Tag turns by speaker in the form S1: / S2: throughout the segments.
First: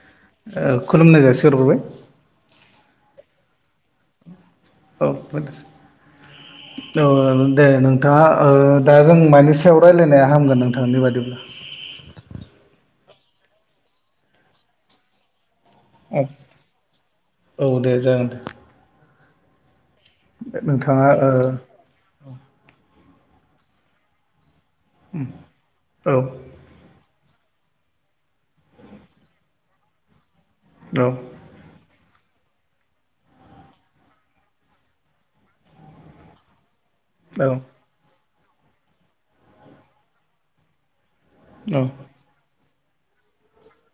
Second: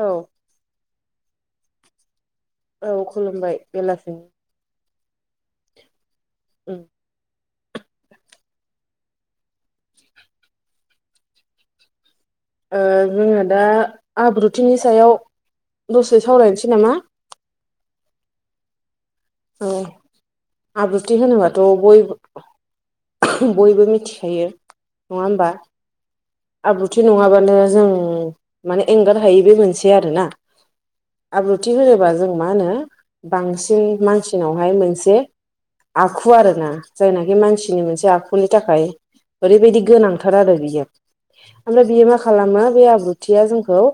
S1: औ
S2: ओ खुलुमनाय जायसि हरग्रोबाय।
S1: औ खुलुमबाय बेलासि
S2: औ
S1: उम
S2: औ। दे नोंथाङा ओ दा जों मानि सायाव रायलायनाया हामगोन नोंथांनि बादिब्ला?
S1: ओ जोङो दा आब्रुथिनि सायाव
S2: औ
S1: दसे सावरायनोसै नामा?
S2: औ दे जागोन दे।
S1: औ
S2: नोंथाङा
S1: आब्रुथि होनोबाथ' बयबो बयबो मिथिखायो नङा होमबा?
S2: ओ औ
S1: आब्रुथि न ङाबानो जों माने एंगार हायि बे मोनसे आरोना। आब्रुथि होनोबा जों मा होनो बांसिन मान सिनावहाय मोनसे आखु आरो ना जायनाखि
S2: औ
S1: मानसिनि मोनसे आखु नि थाखाय ओरैबायदि गोनांथार आरो बियो।
S2: औ
S1: ओमफ्राय बियो मा खालामो बे आब्रुथिया जोंखौ ओ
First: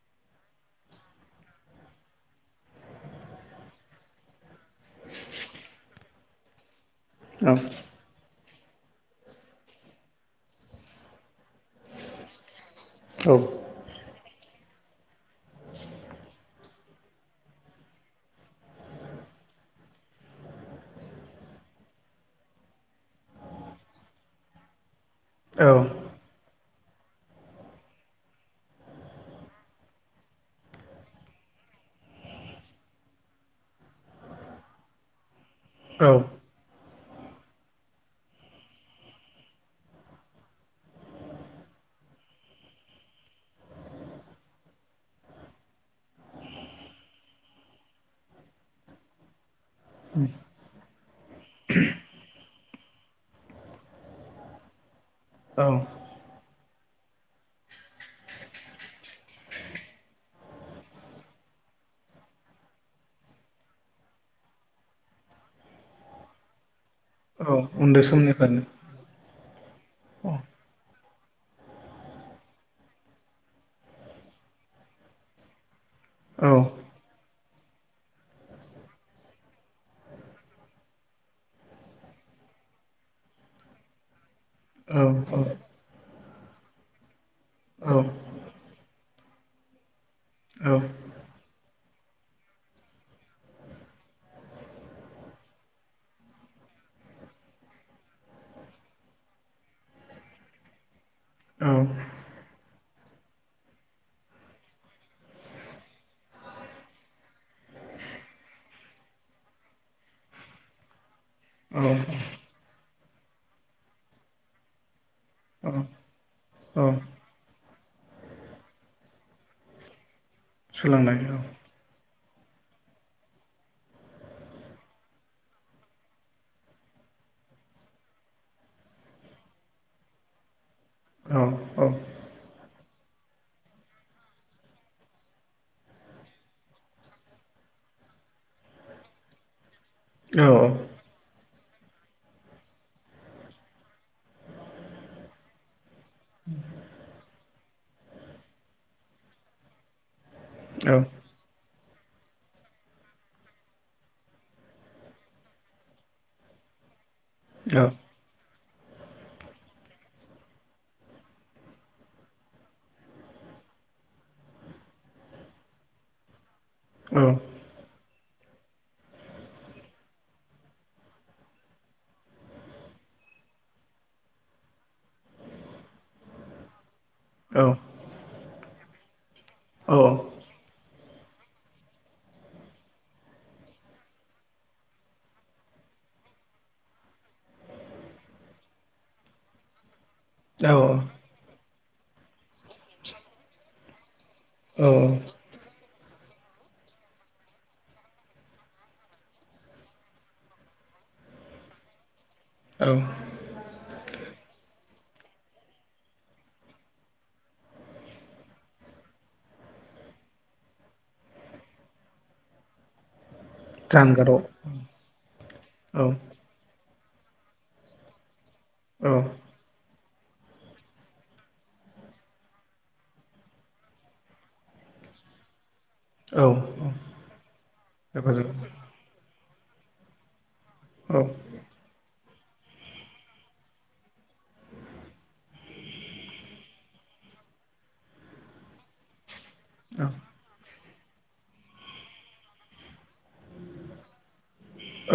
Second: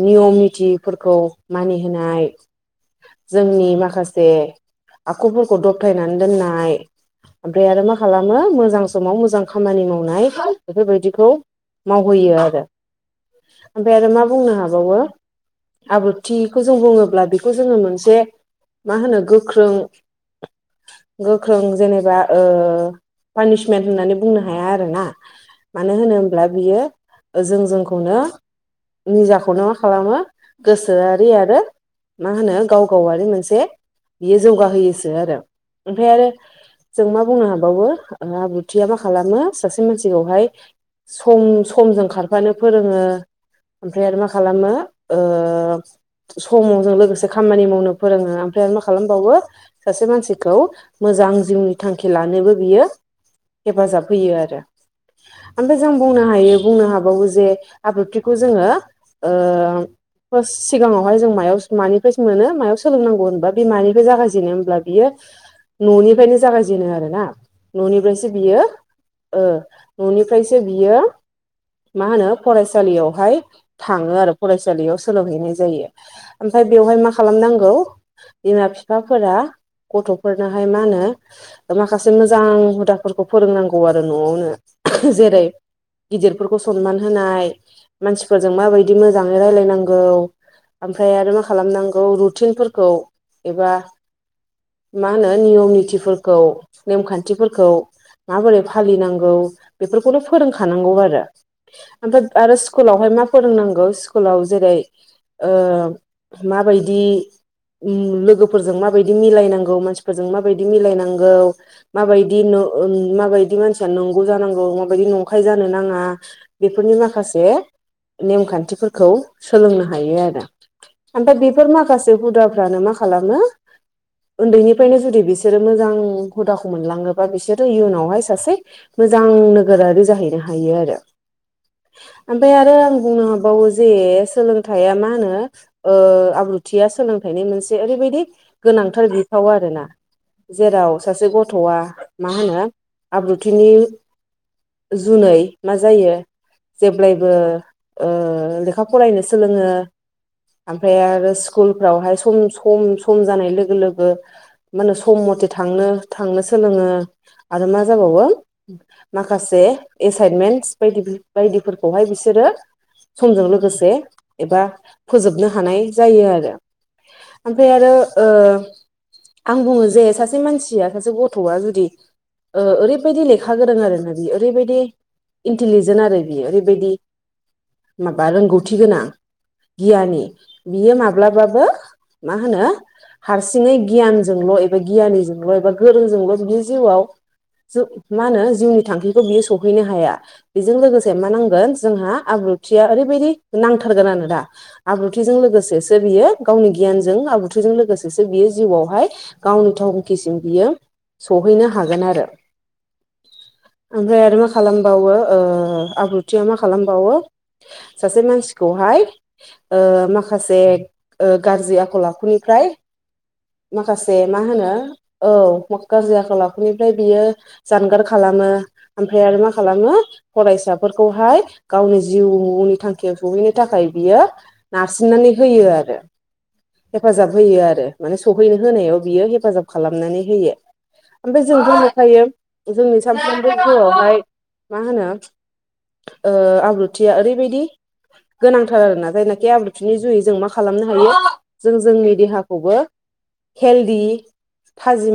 S1: नियम निथिफोरखौ मानि होनाय जोंनि माखासे आखुफोरखौ दबथायनानै दोननाय,
S2: औ
S1: ओमफ्राय आरो मा खालाम मो मोजां समाव मोजां खामानि मावनाय बेफोरबायदिखौ मावहोयो आरो। ओमफाय आरो मा बुंनो हा बावो आब्रुथिखौ जों बुङोब्ला बेखौ जोङो मोन से मा होनो गोख्रों गोख्रों जेनेबा ओ पानिसमेन्ट होननानै बुंनो हाया आरो ना। मानो होनब्ला बियो जों जोंखौनो निजाखौनो मा खालामो गोसोआरि आरो मा होनो गाव गावारि मोनसे बियो जौगाहोयोसो आरो। ओमफ्राय
S2: औ औ
S1: आरो जों मा बुंनो हाबावो आब्रुथिया मा खालामो सासे मानसिखौहाय सम-समजों खारफानो फोरोङो, ओमफ्राय आरो मा खालामो ओ सम'जों लोगोसे खामानि मावनो फोरोङो ओमफ्राय आरो मा खालामबावो सासे मानसिखौ मोजां जिउनि थांखि ला नोबो बियो हेफाजाब होयो आरो।
S2: औ
S1: ओमफाय जों बुंनो हायो बुंनो हाबावो जे आब्रुथिखौ जोङो ओ फार्स्ट सिगाङावहाय जों मायाव मानि प्राइस मोनो मायाव सोलोंनांगौ होनबा बेमानिखौ जागायजेनो होनब्ला बियो न'निफ्रायनो जागायजेनो आरो ना
S2: औ उन्दै
S1: न'निफ्रायसो बियो
S2: समनिफ्रायनो
S1: ओ न'निफ्रायसो बियो मा होनो फरायसालियावहाय थाङो आरो फरायसालियाव सोलोंहैनाय जायो
S2: औ
S1: आमफाय बेवहाय मा खालामनांगौ बिमा बिफाफोरा गथ'फोरनोहाय मा होनो माखासे मोजां हुदाफोरखौ फोरोंनांगौ आरो न'आवनो।
S2: औ औ
S1: जेरै गिदिरफोरखौ सनमान होनाय
S2: औ
S1: मानसिफोरजों माबायदि मोजाङै रायलायनांगौ ओमफ्राय आरो मा खालामनांगौ रुटिनफोरखौ एबा मा होनो नियम नितिफोरखौ नेमखान्थिफोरखौ माबोरै फालिनांगौ बेफोरखौनो फोरोंखानांगौ आरो।
S2: औ
S1: ओमफाय आरो स्कुलावहाय मा फोरोंनांगौ स्कुलाव जेरै ओ माबायदि लोगोफोरजों माबायदि मिलायनांगौ मानसिफोरजों माबायदि मिलायनांगौ माबायदि न माबायदि मानसिया नंगौ जानांगौ माबायदि नंखाय जानो नाङा
S2: औ औ
S1: बेफोरनि माखासे नेमखान्थिफोरखौ सोलोंनो हायो आरो
S2: सोलोंनाय
S1: आमफाय
S2: औ
S1: बेफोर माखासे से हुदाफ्रानो मा खालामो उन्दैनिफ्रायनो जुदि बिसोरो मोजां हुदाखौ मोनलाङोबा बिसोरो इयुनावहाय सासे मोजां नोगोरारि जाहैनो हायो आरो।
S2: औ औ
S1: आमफाय आरो आं बुंनो हाबावो जे सोलोंथाइया मा होनो ओ आब्रुथिया सोलोंथाइनि मोनसे ओरैबायदि गोनांथार बिफाव आरोना।
S2: औ
S1: जेराव सासे गथ'आ मा होनो आब्रुथिनि जुनै मा जायो। जेब्लायबो ओ लेखा फरायनो सोलोङो ओमफाय आरो स्कुलफ्रावहाय सम सम सम जानाय लोगो लोगो मा होने सम मथे थांनो थांनोसै सोलोङो आरो मा
S2: औ
S1: जाबावो माखासे एसाइनमेन्टस बायदि बायदिफोरखौहाय बिसोरो समजों लोगोसे एबा फोजोबनो हानाय जायो आरो ओमफ्राय आरो ओ आं बुङो जे सासे मानसिया सासे गथ'आ जुदि ओ ओरैबायदि लेखा गोरों आरोना बि ओरैबायदि इन्टेलिजेन्ट आरो बियो ओरैबायदि
S2: औ
S1: माबा रोंगौथि गोनां
S2: औ
S1: गियानि बियो माब्लाबाबो मा होनो हारसिङै गियानजोंल' एबा गियानिजोंल' एबा गोरोंजोंल' बिदि जिउआव ज मा होनो जिउनि थांखिखौ बियो सौहैनो हाया।
S2: औ
S1: बेजों लोगोसे मा नांगोन जोंहा आब्रुथिया ओरैबायदि नांथारगोन आरो दा।
S2: औ
S1: आब्रुथिजों लोगोसेसो बियो गावनि गियानजों आब्रुथिजों लोगोसेसो बियो जिउआवहाय गावनि थंखिसिम बियो सहैनो हागोन आरो।
S2: औ
S1: ओमफाय आरो मा खालामबावो ओ आब्रुथिया मा खालामबावो सासे मानसिखौहाय ओ माखासे गाज्रि आखल आखुनिफ्राय माखासे मा
S2: जानगाराव
S1: होनो औ गाज्रि आखल आखुनिफ्राय बियो जानगार खालामो
S2: औ
S1: ओमफ्राय आरो मा खालामो। फरायसाफोरखौहाय गावनि जिउनि थांखियाव सहैनो थाखाय बियो नारसिननाय। होयो आरो
S2: औ
S1: हेफाजाब होयो आरो माने
S2: हेफाजाब
S1: सहैनो होनायाव बियो हेफाजाब खालामनानै होयो।
S2: औ
S1: ओमफ्राय जों बुं नखायो जोंनि सामफ्रोमबोआवहाय मा होनो ओ आब्रुथिया ओरैबायदि गोनांथार आरोना जायनाखि आब्रुथिनि
S2: औ
S1: जुयै जों मा खालामनो हायो जों जोंनि देहाखौबो हेल्दि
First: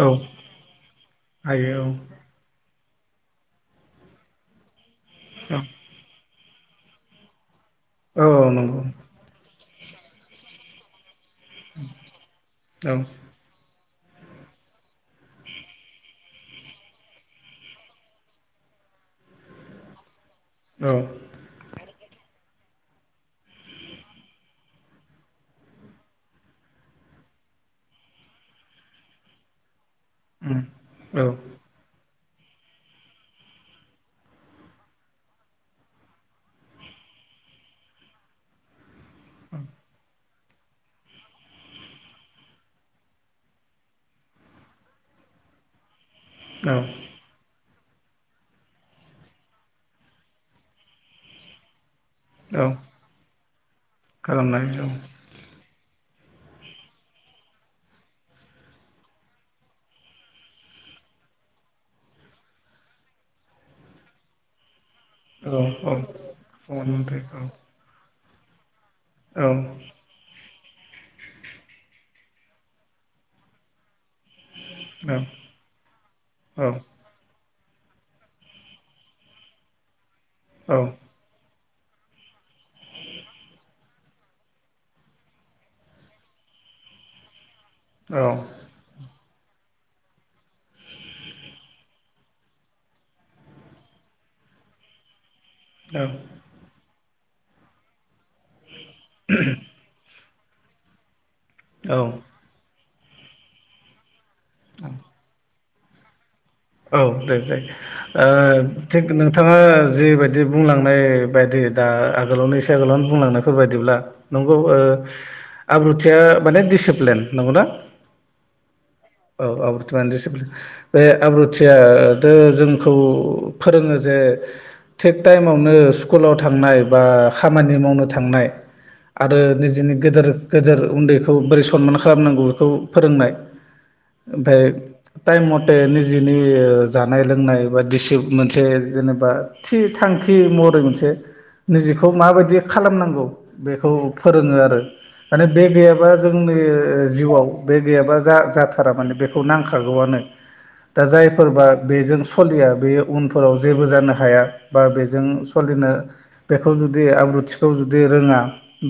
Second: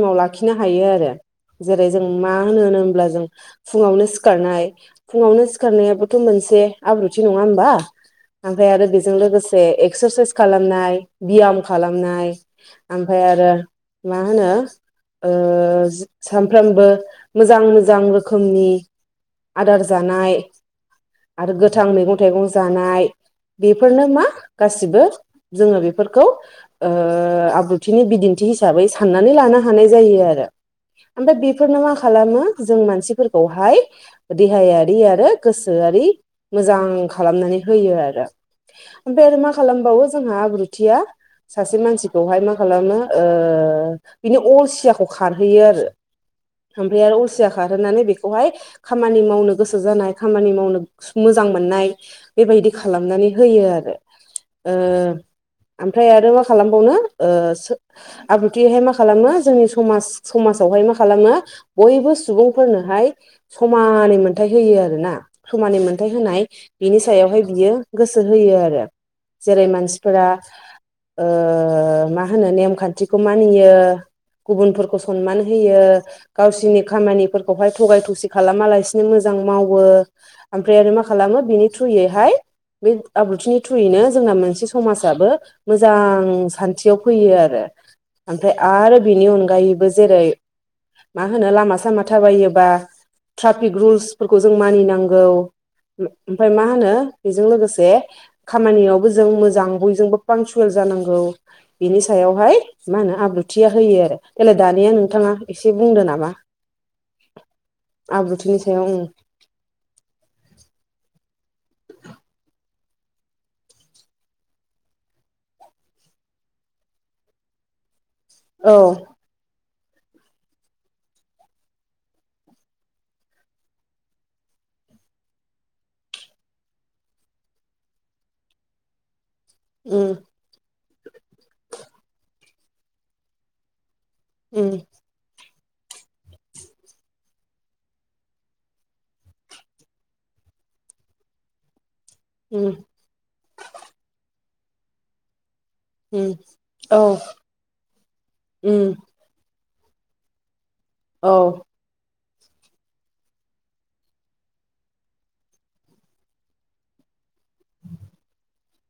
S2: औ
S1: लाखिनो हायो आरो
S2: हायो
S1: जेरै
S2: औ
S1: जों मा होनो होनो हब्ला जों फुङावनो सिखारनाय फुङावनो
S2: औ
S1: सिखारनायाबोथ' मोनसे एसे आब्रुथि नंङा होमबा
S2: औ
S1: ओमफ्राय
S2: नंगौ
S1: आरो बेजों लोगोसे एक्सारसाइस खालामनाय बियाम खालामनाय
S2: औ
S1: ओमफ्राय आरो मा होनो ओ सानफ्रामबो मोजां मोजां रोखोमनि आदार जानाय
S2: औ
S1: आरो गोथां मैगं थाइगं जानाय बेफोरनो मा गासिबो जोंङो बेफोरखौ ओ ओ आब्रुथिनि बिदिन्थि हिसाबै साननानै लानो हानाय जायो आरो
S2: उम औ
S1: ओमफ्राय बेफोरनो मा खालामो जों मानसिफोरखौहाय देहायारि आरो गोसोआ रि मोजां खालामनानै होयो आरो ओमफ्राय आरो मा खालामबावो जोंहा आब्रुथिया सासे मानसि बेवहाय मा खालामो ओ बिनि अलसियाखौ खारहैयो आरो
S2: औ
S1: ओमफ्राय आरो अलसिया खारहोनानै बेखौहाय खामानि मावनो गोसो जानाय खामानि मावनो मोजां मोजां मोननाय
S2: औ
S1: बेबायदि खालामनानै होयो आरो।
S2: खालामनाय
S1: ओ
S2: दं
S1: ओमफ्राय आरो मा खालामबावनो ओ सो आब्रुथियैहाय मा खालामो जोंनि समाज समाजावहाय मा खालामो बयबो सुबुंफोरनोहाय समानै मोनथ होयो आरोना
S2: औ
S1: समानै
S2: औ
S1: मोनथाय होनाय
S2: फन
S1: बिनि स
S2: पे औ
S1: हाय बियो गोसो होयो आरो
S2: औ
S1: जेरै मानसिफोरा ओ मा होनो नेमखान्थिखौ मानियो गुबुनफोरखौ
S2: औ
S1: सनमान होयो
S2: औ
S1: गावसोरनि खामानिफोरखौहाय थगाय थसि खालामालासिनो मोजां आं मावो ओमफ्राय आरो मा खालामो बिनि थ्रुयैहाय बे आब्रुथिनि थ्रयैनो जोंना मोनसे समाजाबो मोजां सान खाथियाव फैयो आरो ओमफ्राय आरो बेनि अनगायैबो जेरै मा होनो लामा सामा थाबायोबा ट्राफिक रुलसफोरखौ जों मानिनांगौ ओ
S2: औ
S1: ओमफ्राय मा होनो बेजों लोगोसे खामानियावबो जों मोजां बयजोंबो पांसुयेल जानांगौ
S2: औ
S1: बिनि
S2: औ
S1: सायावहाय मा होनो आब्रुथिया होयो आरो देलाय दानिया नोंथाङा एसे बुंदो नामा?
S2: औ दे दे
S1: आब्रुथिनि सायाव
S2: ओ
S1: उम
S2: थिग नोंथाङा जिबायदि बुंलांनाय ब दा आावनो आोलावनो बुंलांनायफोर बायदिब्ला नंगौ ओ आब्रुया माने डिसिप्लिन नंगौना
S1: औ
S2: टिप्लिन बे आब्रुथिय थो जोंखौ फोरोंङो जे थिग टाइमावनो स्कुलाव थांनाय बा खामानि मावनो थांनाय आरो निजेनि
S1: उम
S2: गेदेर गेदेर उन्दैखौ बोरै सनमान खालामनांगौ बेखौ फोरोंनाय ओमफफ्राय
S1: उम
S2: टाइमथ बिनि जानाय लोंनाय बा दिसि मोनसे जेनेबा थि थांखि महरै मोनसे निजेखौ माबायदि
S1: उम
S2: खालामनांगौ बेखौ फोरोंङो आरो माने बे गैयाबा
S1: उम
S2: जोंनि
S1: औ
S2: जिउआव बे गैयाबा जा
S1: उम
S2: जाथारा माने बेखौ नांखार खारागौआनो दा
S1: औ
S2: जायफोरबा बेजों सलिया बे उनफोराव जेबो जानो हाया बा बेजों सलिनो बेखौ जुदि आब्रुथि खाथिखौ जुदि रोंङा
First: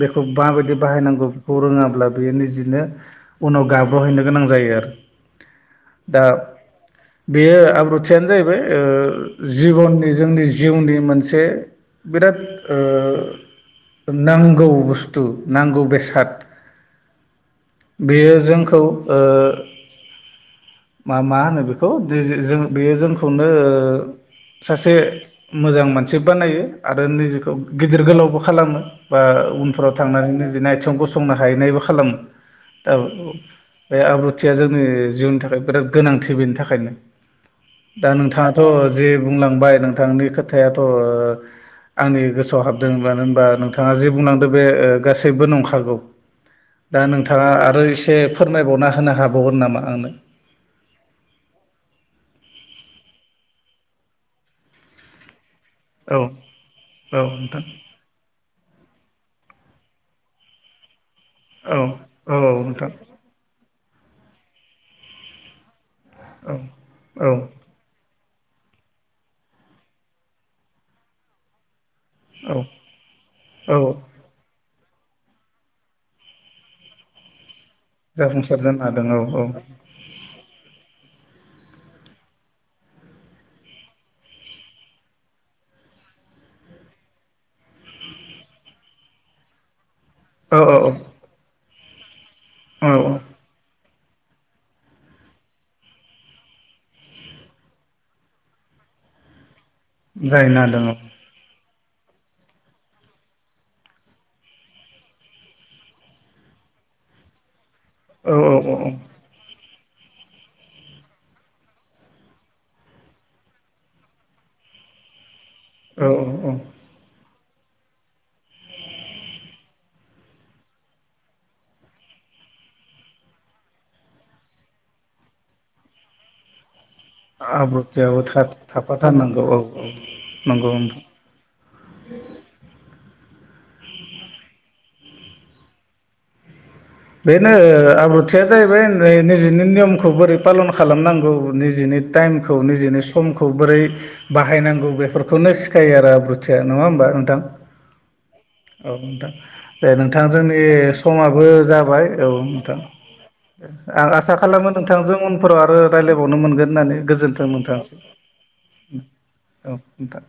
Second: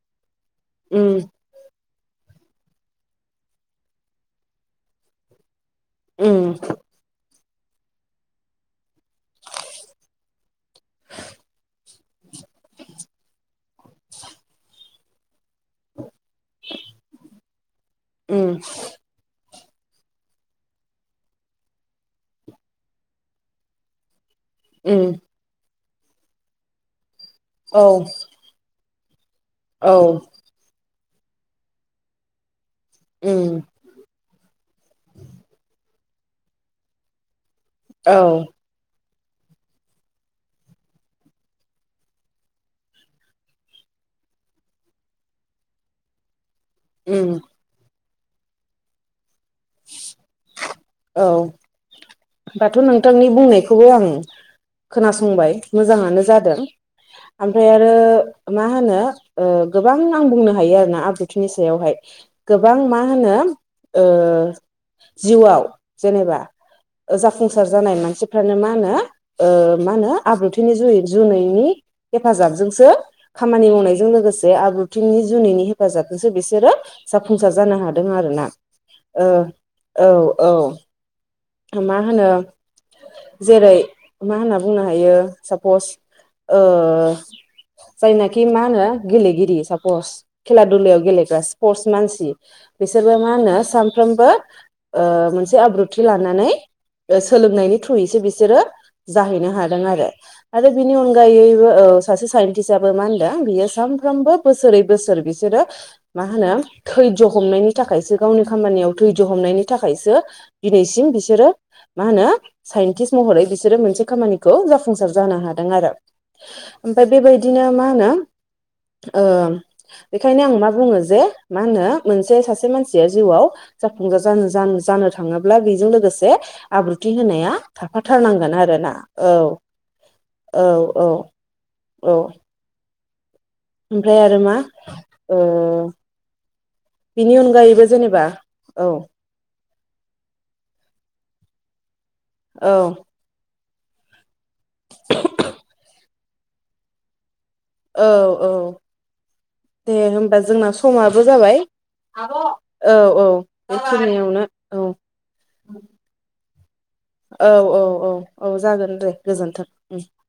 S2: बेखौ माबायदि
S1: उम
S2: बाहायनांगौ बेखौ रोङाब्ला बेयो निजेनो उनाव गाब्रहैनो गोनां जायो आरो। दा
S1: उ
S2: बेयो आब्रुथियानो जाहैबाय जिबननि जोंनि जिउनि मोनसे बिराद नांगौ बुस्थु। नांगौ बेसाद बेयो
S1: उम
S2: जोंखौ ओ मा मा होनो बेखौ जों बेयो जोंखौनो। सासे
S1: उम
S2: मोजां मानसि बानायो आरो निजेखौ
S1: औ
S2: गिदिर गोलावबो खालामो। बा उनफोराव
S1: औ
S2: थांनानैनो निजिनि आथिङाव गसंनो। दा
S1: उम
S2: बे आब्रुथिया जोंनि जिउनि थाखाय बिराद गोनांथि बेनि थाखायनो। दा
S1: औ
S2: नोंथाङाथ जे बुंलांबाय नोंथांनि खोथायाथ ओ। आंनि गोसोआव हाबदों मानो होनबा नोंथाङा जे बुंलांदों बे गासैबो नंखागौ। दा
S1: उम
S2: नोंथाङा आरो एसे फोरमायबावना होनो हाबावगोन नामा आंनो।
S1: औ दाथ नोंथांनि बुंनायखौबो आं खोनासंबाय।
S2: औ
S1: मोजाङानो जादों
S2: औ नोंथां
S1: ओमफ्राय आरो मा होनो। ओ गोबां आं बुंनो हायो आरोना आब्रुथिनि
S2: औ
S1: सायावहाय
S2: औ
S1: गोबां
S2: नोंथां
S1: मा होनो। ओ जिउआव जेनेबा
S2: औ औ
S1: जाफुंसार जानाय मानसि मा होनो ओ मा होनो आब्रुथिनि जुन जुनैनि हेफाजाबजोंसो खामानि
S2: औ
S1: मावनायजों लोगोसे आब्रु थिंनि जुनैनि हेफाजाबजोंसो बिसोरो जाफुंसार जानो हादों आरोना
S2: जाफुंसार जानो हादों औ
S1: ओ। औ औ मा होनो। जेरै मा होनना बुंनो हायो सापस। जायनाखि मा होना गेलेगिरि सा स्पर्टस
S2: औ
S1: खेला
S2: औ
S1: दुलायाव गेलेग्रा स्पर्टस मानसि
S2: औ
S1: बिसोरबो
S2: औ
S1: मा होनो सानफ्रोमबो ओ मोनसे आब्रुथि लानानै सोलोंनायनि थ्रुयैसो बिसोरो जाहैनो हागोन।
S2: जाहैनो
S1: आरो
S2: हादों औ
S1: बिनि अनगायै औ सासे साइन्टिसआबो मा होनदों बियो सानफ्रोमबो बोसोरै बोसोर बिसोरो मा होनो थैज्य हमनायनि थाखायसो
S2: औ
S1: गावनि
S2: औ
S1: खामानियाव थैज्य हमनायनि थाखायसो दिनैसिम बिसोरो मा होनो साइन्टिस्ट महरै बिसोरो मोनसे खामानिखौ जाफुंसार जानो हादों।
S2: औ औ
S1: ओमफ्राय बेबायदिनो मा होनो ओं बेखायनो आं मा बुङो जे मा होनो मोनसे सासे मानसिया जिउआव जाफुंजार जानो जानो थाङोब्ला बेजों लोगोसे आब्रुथि होनाया
S2: आब्रुथियाबो
S1: थाफाथारनांगोन आरोना औ
S2: थाफाथारनांगौ औ
S1: औ
S2: नंगौ नोंथां
S1: औ। औ। ओमफ्राय आरो मा ओ। बिनि
S2: बेनो
S1: अनगायैबो जेनेबा
S2: आब्रुथिया जाहैबाय
S1: औ
S2: निजिनि नियम। बोरै फालन खालामनांगौ निजिनि टाइमखौ
S1: औ
S2: निजिनि समखौ बोरै बाहायनांगौ बेफोरखौनो सिखायो आरो आब्रुथिया नङा होमबा नोंथां। औ नोंथां दे नोंथां जोंनि समाबो जाबाय। औ नोंथां
S1: औ औ
S2: आं आसा
S1: बेखिनियावनो
S2: खालामो
S1: औ
S2: नोंथांजों उनफोराव आरो रायलायबावनो मोनगोन होननानै गोजोन्थों
S1: औ
S2: नोंथां
S1: औ औ औ जागोन दे
S2: औ
S1: गोजोन्थों
S2: नोंथां।